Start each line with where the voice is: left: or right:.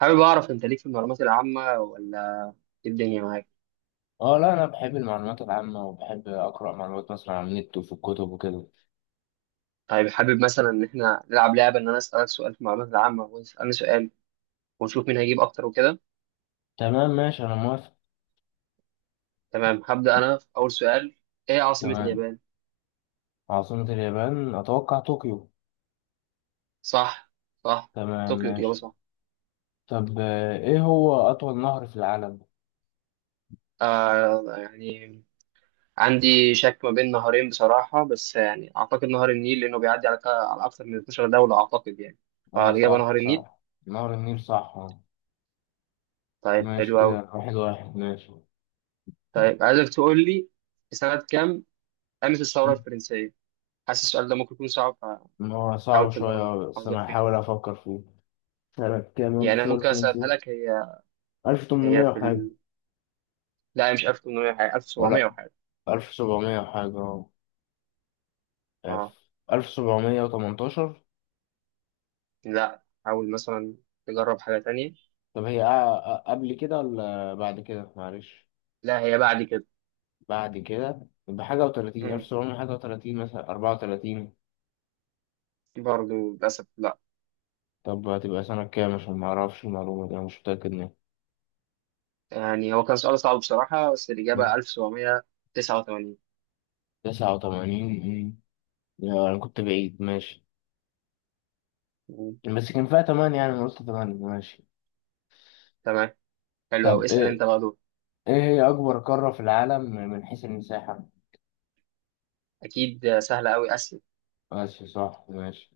right: حابب اعرف انت ليك في المعلومات العامه ولا ايه الدنيا معاك؟
left: اه، لا، انا بحب المعلومات العامة، وبحب اقرأ معلومات مثلا على النت وفي الكتب وكده.
right: طيب حابب مثلا ان احنا نلعب لعبه ان انا اسالك سؤال في المعلومات العامه وتسالني سؤال ونشوف مين هيجيب اكتر وكده.
left: تمام، ماشي، انا موافق.
right: تمام، هبدا انا في اول سؤال. ايه عاصمه
left: تمام.
right: اليابان؟
left: عاصمة اليابان اتوقع طوكيو.
right: صح صح،
left: تمام،
right: طوكيو الاجابه
left: ماشي.
right: صح.
left: طب ايه هو اطول نهر في العالم؟
right: يعني عندي شك ما بين نهرين بصراحه، بس يعني اعتقد نهر النيل لانه بيعدي على اكتر من 12 دوله اعتقد يعني.
left: اه،
right: فالاجابه نهر
left: صح
right: النيل.
left: صح. نهر النيل، صح، اه.
right: طيب،
left: ماشي
right: حلو قوي.
left: كده، واحد واحد، ماشي.
right: طيب عايزك تقول لي في سنه كام قامت الثوره الفرنسيه؟ حاسس السؤال ده ممكن يكون صعب،
left: هو صعب
right: فحاول تدرب
left: شوية، بس
right: حظك
left: انا هحاول
right: فيه.
left: افكر فيه. سنة كام
right: يعني انا
left: انتصار
right: ممكن اسالها
left: الفرنسي؟
right: لك هي. هي
left: 1800
right: في
left: وحاجة؟
right: ال... لا، هي مش 1800 حاجه، 1700
left: ولا
right: وحاجه.
left: 1700 وحاجة؟ اه، آه،
right: اه،
left: 1718.
right: لا حاول مثلا تجرب حاجه تانية.
left: طب هي قبل كده ولا بعد كده؟ معلش.
right: لا، هي بعد كده.
left: بعد كده، بحاجة وتلاتين، ألف
right: امم
left: سبعمية حاجة وتلاتين، مثلا 34.
right: برضه للاسف لا.
left: طب هتبقى سنة كام؟ عشان معرفش المعلومة دي، أنا مش متأكد منها.
right: يعني هو كان سؤال صعب بصراحه، بس الاجابه 1789.
left: 89. أنا كنت بعيد، ماشي.
right: مم.
left: بس كان فيها تمانية، يعني أنا قلت تمانية، ماشي.
right: تمام، حلو قوي.
left: طب
right: اسال انت
left: إيه
right: بقى دول.
left: إيه هي أكبر قارة في العالم من حيث المساحة؟
right: اكيد سهله قوي اسئله.
left: ماشي، صح، ماشي.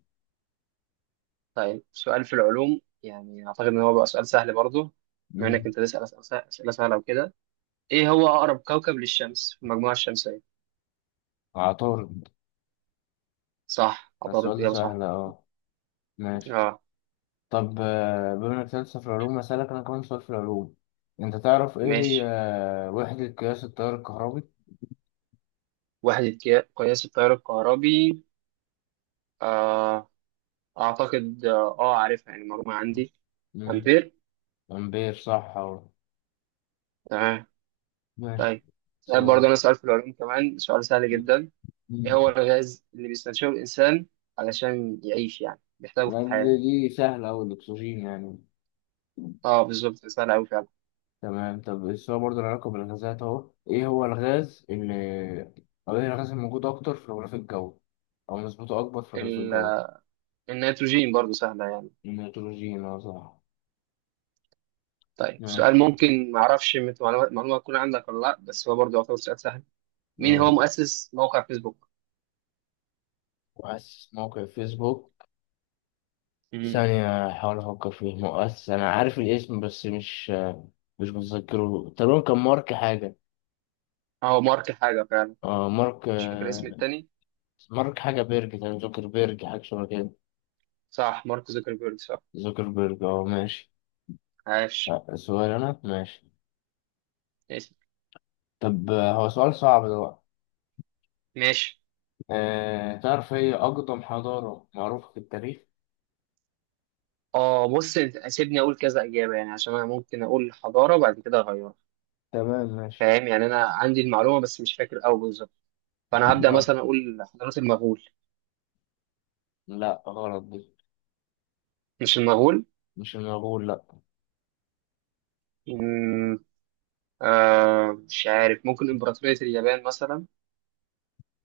right: طيب سؤال في العلوم، يعني اعتقد ان هو بقى سؤال سهل برضه. بما انك
left: مم.
right: انت تسال اسئله أسئلة سهله وكده، ايه هو اقرب كوكب للشمس في المجموعه الشمسيه؟
left: عطارد.
right: صح، عطارد
left: السؤال ده
right: اجابه
left: سهل،
right: صح.
left: أه. ماشي.
right: اه
left: طب بما انك لسه في العلوم، اسالك انا كمان سؤال في العلوم. انت تعرف ايه هي
right: ماشي.
left: وحدة قياس التيار الكهربي؟
right: قياس التيار الكهربي. آه اعتقد عارفها يعني المعلومه عندي.
left: مم.
right: امبير.
left: امبير، صح اهو.
right: تمام.
left: ماشي.
right: طيب سؤال
left: سؤال.
right: برضه، انا سؤال في العلوم كمان، سؤال سهل
left: دي
right: جدا. ايه هو الغاز اللي بيستنشقه الانسان علشان يعيش، يعني بيحتاجه في الحياه؟
left: دي سهلة أوي، الأكسجين يعني.
right: اه بالظبط، سهل قوي فعلا.
left: تمام. طب السؤال برضه له علاقة بالغازات أهو، إيه هو الغاز اللي أو إيه الغاز الموجود أكتر في الغلاف الجوي، أو نسبته أكبر في الغلاف الجوي؟
right: ال- النيتروجين، برضه سهله يعني.
left: النيتروجين، أه صح.
right: طيب
left: ماشي.
right: سؤال ممكن ما اعرفش، معلومة تكون عندك ولا لا، بس هو برضه يعتبر سؤال سهل. مين
left: أه،
right: هو مؤسس موقع فيسبوك؟
left: مؤسس موقع فيسبوك.
right: امم.
left: ثانية أحاول أفكر فيه. مؤسس، أنا عارف الاسم بس مش متذكره. تقريبا كان مارك حاجة.
right: هو مارك حاجة فعلا،
left: اه، مارك،
right: مش فاكر اسم التاني.
left: مارك حاجة بيرج تقريبا، زوكربيرج، حاجة شبه كده.
right: صح، مارك زوكربيرج صح.
left: زوكربيرج، اه، ماشي.
right: عاش.
left: سؤال أنا، ماشي.
right: ماشي
left: طب هو سؤال صعب ده بقى.
right: ماشي.
left: أه، تعرف هي أقدم حضارة معروفة في التاريخ؟
right: اه، بص سيبني اقول كذا اجابة يعني عشان انا ممكن اقول حضارة وبعد كده اغيرها.
left: تمام، ماشي.
right: فاهم، يعني انا عندي المعلومة بس مش فاكر قوي بالظبط. فانا هبدأ
left: لا،
right: مثلا اقول حضارة المغول.
left: لا، غلط دي.
right: مش المغول.
left: مش المغول، لا.
right: امم. آه مش عارف، ممكن امبراطورية اليابان مثلا.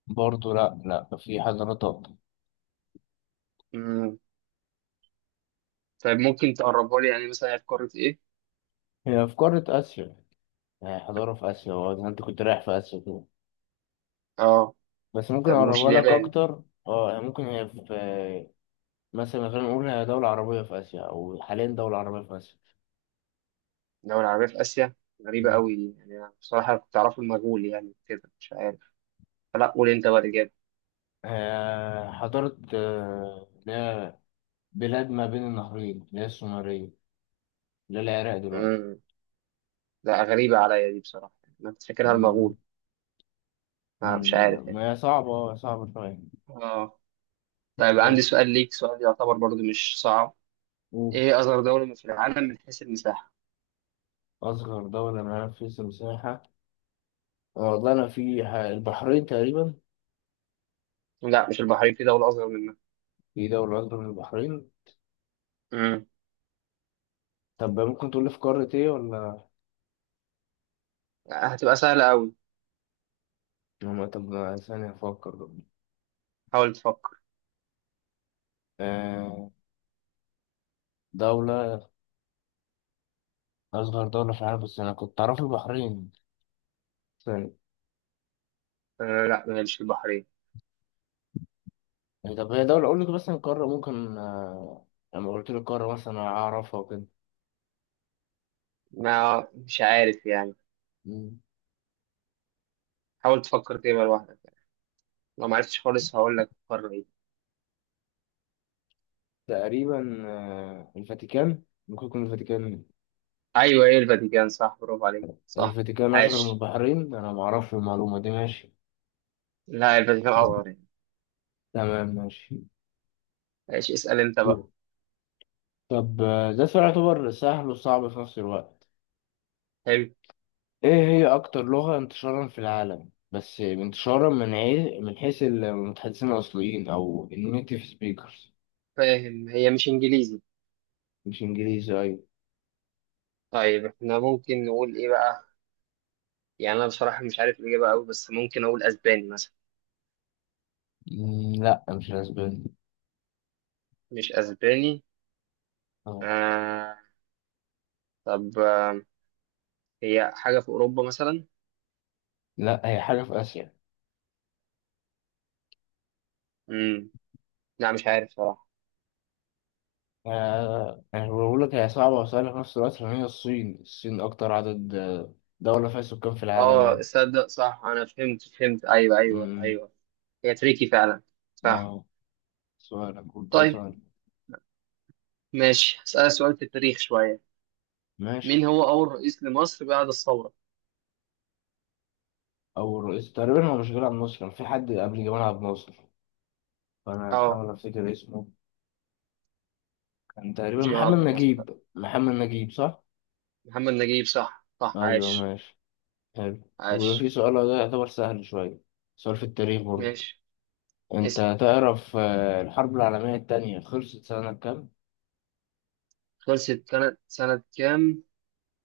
left: برضه لا، لا، في حضارات أقدم.
right: امم. طيب ممكن تقربها لي، يعني مثلا هي في قارة ايه؟
left: هي في قارة آسيا. يعني حضارة في آسيا، وأنت كنت رايح في آسيا كده.
right: اه.
left: بس ممكن
right: طب مش
left: اقربها لك
right: اليابان؟
left: اكتر، اه، يعني ممكن هي في، مثلا خلينا نقول هي دولة عربية في اسيا، او حاليا دولة عربية في اسيا.
right: دولة عربية في آسيا. غريبة
left: مم.
right: قوي دي يعني، أنا بصراحة كنت أعرفه المجهول، يعني كده مش عارف. فلا، قول أنت بقى الإجابة.
left: حضارة، اللي هي بلاد ما بين النهرين، اللي هي السومرية، اللي هي العراق دلوقتي.
right: امم. لا، غريبة عليا دي بصراحة يعني، أنا كنت فاكرها
left: مم.
right: المغول. ما مش عارف يعني.
left: ما هي صعبة، اه، صعبة شوية.
right: آه. طيب عندي
left: ماشي.
right: سؤال ليك، سؤال يعتبر برضو مش صعب.
left: أوه.
right: إيه أصغر دولة في العالم من حيث المساحة؟
left: أصغر دولة، منافسة مساحة. والله أنا في البحرين تقريبا.
right: لا، مش البحرين، في دولة أصغر منها.
left: في دولة أكبر من البحرين؟
right: امم.
left: طب ممكن تقول لي في قارة إيه ولا؟
right: هتبقى سهلة قوي.
left: ما طب، ثانية أفكر.
right: حاول تفكر.
left: آه. دولة أصغر دولة في العالم، بس أنا كنت أعرف البحرين. ثاني.
right: آه لا، ما هي مش البحرين.
left: يعني طب هي دولة، أقول لك مثلا قارة ممكن، لما قلت لك قارة مثلا أعرفها وكده.
right: ما مش عارف يعني.
left: مم.
right: حاول تفكر كده لوحدك، لو ما عرفتش خالص هقول لك قارة إيه.
left: تقريبا الفاتيكان. ممكن يكون الفاتيكان.
right: ايوه ايه الفاتيكان صح، برافو عليك صح.
left: الفاتيكان أصغر من
right: عاش.
left: البحرين؟ أنا معرفش المعلومة دي، ماشي.
right: لا، الفاتيكان
left: مم.
right: اصغر يعني.
left: تمام، ماشي.
right: عاش. اسال انت
left: دول.
right: بقى.
left: طب ده سؤال يعتبر سهل وصعب في نفس الوقت.
right: حلو.
left: إيه هي أكتر لغة انتشارا في العالم؟ بس انتشارا من حيث المتحدثين الأصليين أو النيتيف سبيكرز.
right: فاهم، هي مش انجليزي.
left: مش انجليزي، ايوه.
right: طيب احنا ممكن نقول ايه بقى؟ يعني انا بصراحه مش عارف الاجابه قوي، بس ممكن اقول اسباني مثلا.
left: لا، مش الاسباني.
right: مش اسباني.
left: اه.
right: آه طب آه هي حاجه في اوروبا مثلا؟
left: لا، هي حاجة في آسيا.
right: امم. لا، مش عارف صراحه.
left: أنا بقول لك هي صعبة وسهلة في نفس الوقت، لأن هي الصين. الصين أكتر عدد دولة فيها سكان في العالم
right: اه
left: يعني.
right: صدق صح، انا فهمت فهمت، ايوه ايوه
left: أمم،
right: ايوه. هي تريكي فعلا. صح.
left: اه، سؤال، أقول كده
right: طيب
left: سؤال.
right: ماشي، اسالك سؤال في التاريخ شويه.
left: ماشي.
right: مين هو أول رئيس لمصر بعد الثورة؟
left: أول رئيس تقريبا، هو مش جمال عبد الناصر؟ كان في حد قبل جمال عبد الناصر، فأنا
right: أه.
left: هحاول أفتكر اسمه. كان تقريبا
right: مش جمال
left: محمد
right: عبد الناصر لأ.
left: نجيب، محمد نجيب صح؟
right: محمد نجيب صح صح.
left: أيوه،
right: عاش
left: ماشي. حلو. وفي
right: عاش.
left: سؤال ده يعتبر سهل شوية، سؤال في التاريخ برضه.
right: ماشي. اسأل.
left: انت تعرف الحرب العالمية التانية خلصت سنة كام؟
right: خلصت سنة كام؟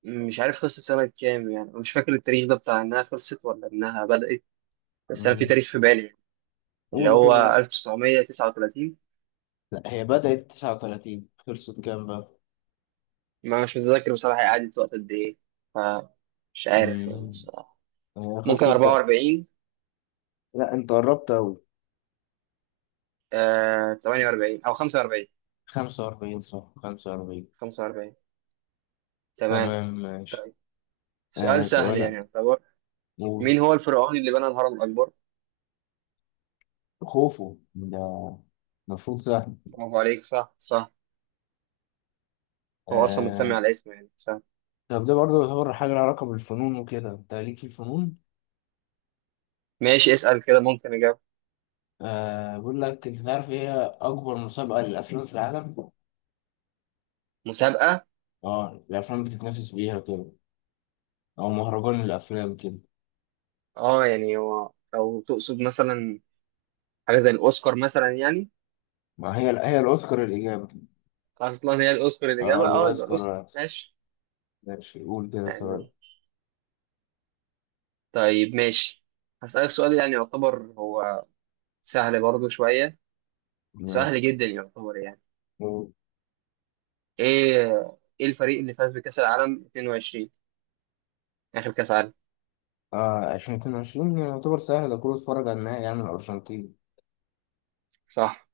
right: مش عارف خلصت سنة كام، يعني مش فاكر التاريخ ده بتاع إنها خلصت ولا إنها بدأت. بس أنا في
left: مم.
right: تاريخ في بالي يعني، اللي
left: قولوا
right: هو
left: كده بقى.
right: 1939.
left: لا، هي بدأت 39، خلصت كام بقى؟
right: ما مش متذكر بصراحة هي قعدت وقت قد إيه، فمش عارف يعني
left: مم.
right: بصراحة.
left: هي
right: ممكن
left: خلصت ده.
right: 44.
left: لا، انت قربت أوي.
right: آه 48 أو 45.
left: 45، صح، 45.
right: 45. تمام.
left: تمام، ماشي.
right: طيب سؤال
left: آه،
right: سهل يعني
left: سؤالك،
right: يعتبر.
left: قول.
right: مين هو الفرعون اللي بنى الهرم الأكبر؟
left: خوفه ده، المفروض سهل.
right: برافو عليك صح صح. هو أصلا متسمي
left: آه.
right: على اسمه يعني، صح.
left: طب ده برضه يعتبر حاجة لها علاقة بالفنون وكده، انت ليك في الفنون؟
right: ماشي، اسأل كده ممكن أجاوب.
left: آه، بقول لك، انت تعرف ايه هي أكبر مسابقة للأفلام في العالم؟
right: مسابقة؟
left: اه، الأفلام بتتنافس بيها وكده، او مهرجان الافلام كده.
right: أه يعني هو لو تقصد مثلا حاجة زي الأوسكار مثلا يعني.
left: ما هي الاوسكار الاجابه.
right: أصلا هي الأوسكار
left: اه،
right: الإجابة، أه يبقى الأوسكار
left: الاوسكار،
right: ماشي.
left: ماشي، قول كده سؤال.
right: يعني. طيب ماشي، هسألك سؤال يعني يعتبر هو سهل برضه شوية، سهل
left: ماشي،
right: جدا يعتبر يعني.
left: قول.
right: إيه إيه الفريق اللي فاز بكأس العالم 22، آخر كأس عالم؟
left: اه، 2022 يعتبر سهل ده، كله اتفرج على النهائي، يعني الارجنتين.
right: صح.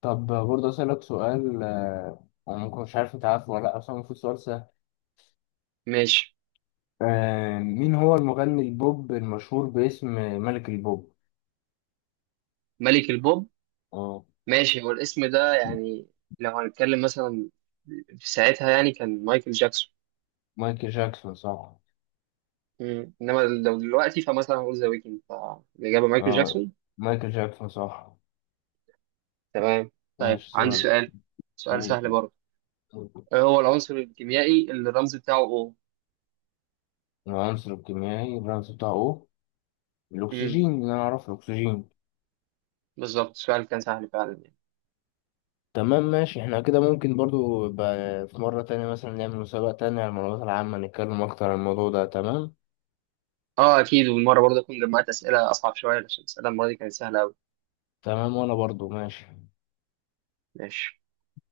left: طب برضه اسالك سؤال، انا ممكن مش عارف انت عارفه ولا لا، بس هو المفروض سؤال سهل.
right: ماشي.
left: مين هو المغني البوب المشهور باسم ملك البوب؟
right: ملك البوب.
left: اه،
right: ماشي، هو الاسم ده يعني لو هنتكلم مثلا في ساعتها يعني كان مايكل جاكسون.
left: مايكل جاكسون صح.
right: انما لو دلوقتي فمثلا هقول ذا ويكند، فالاجابه مايكل
left: اه،
right: جاكسون.
left: مايكل جاكسون صح.
right: تمام. طيب
left: ماشي،
right: عندي
left: سؤال،
right: سؤال، سؤال
left: قول.
right: سهل برضه. ايه هو العنصر الكيميائي اللي الرمز بتاعه O؟
left: العنصر الكيميائي الرمز بتاعه O؟
right: امم،
left: الاكسجين، اللي انا اعرفه الاكسجين.
right: بالظبط السؤال كان سهل فعلا يعني.
left: تمام، ماشي. احنا كده ممكن برضو يبقى في مرة تانية مثلا نعمل مسابقة تانية على المعلومات العامة، نتكلم اكتر عن الموضوع ده، تمام.
right: اه اكيد، والمره برضه اكون جمعت اسئله اصعب شويه، عشان الاسئله المره دي كانت سهله قوي.
left: تمام، وانا برضو ماشي.
right: ماشي.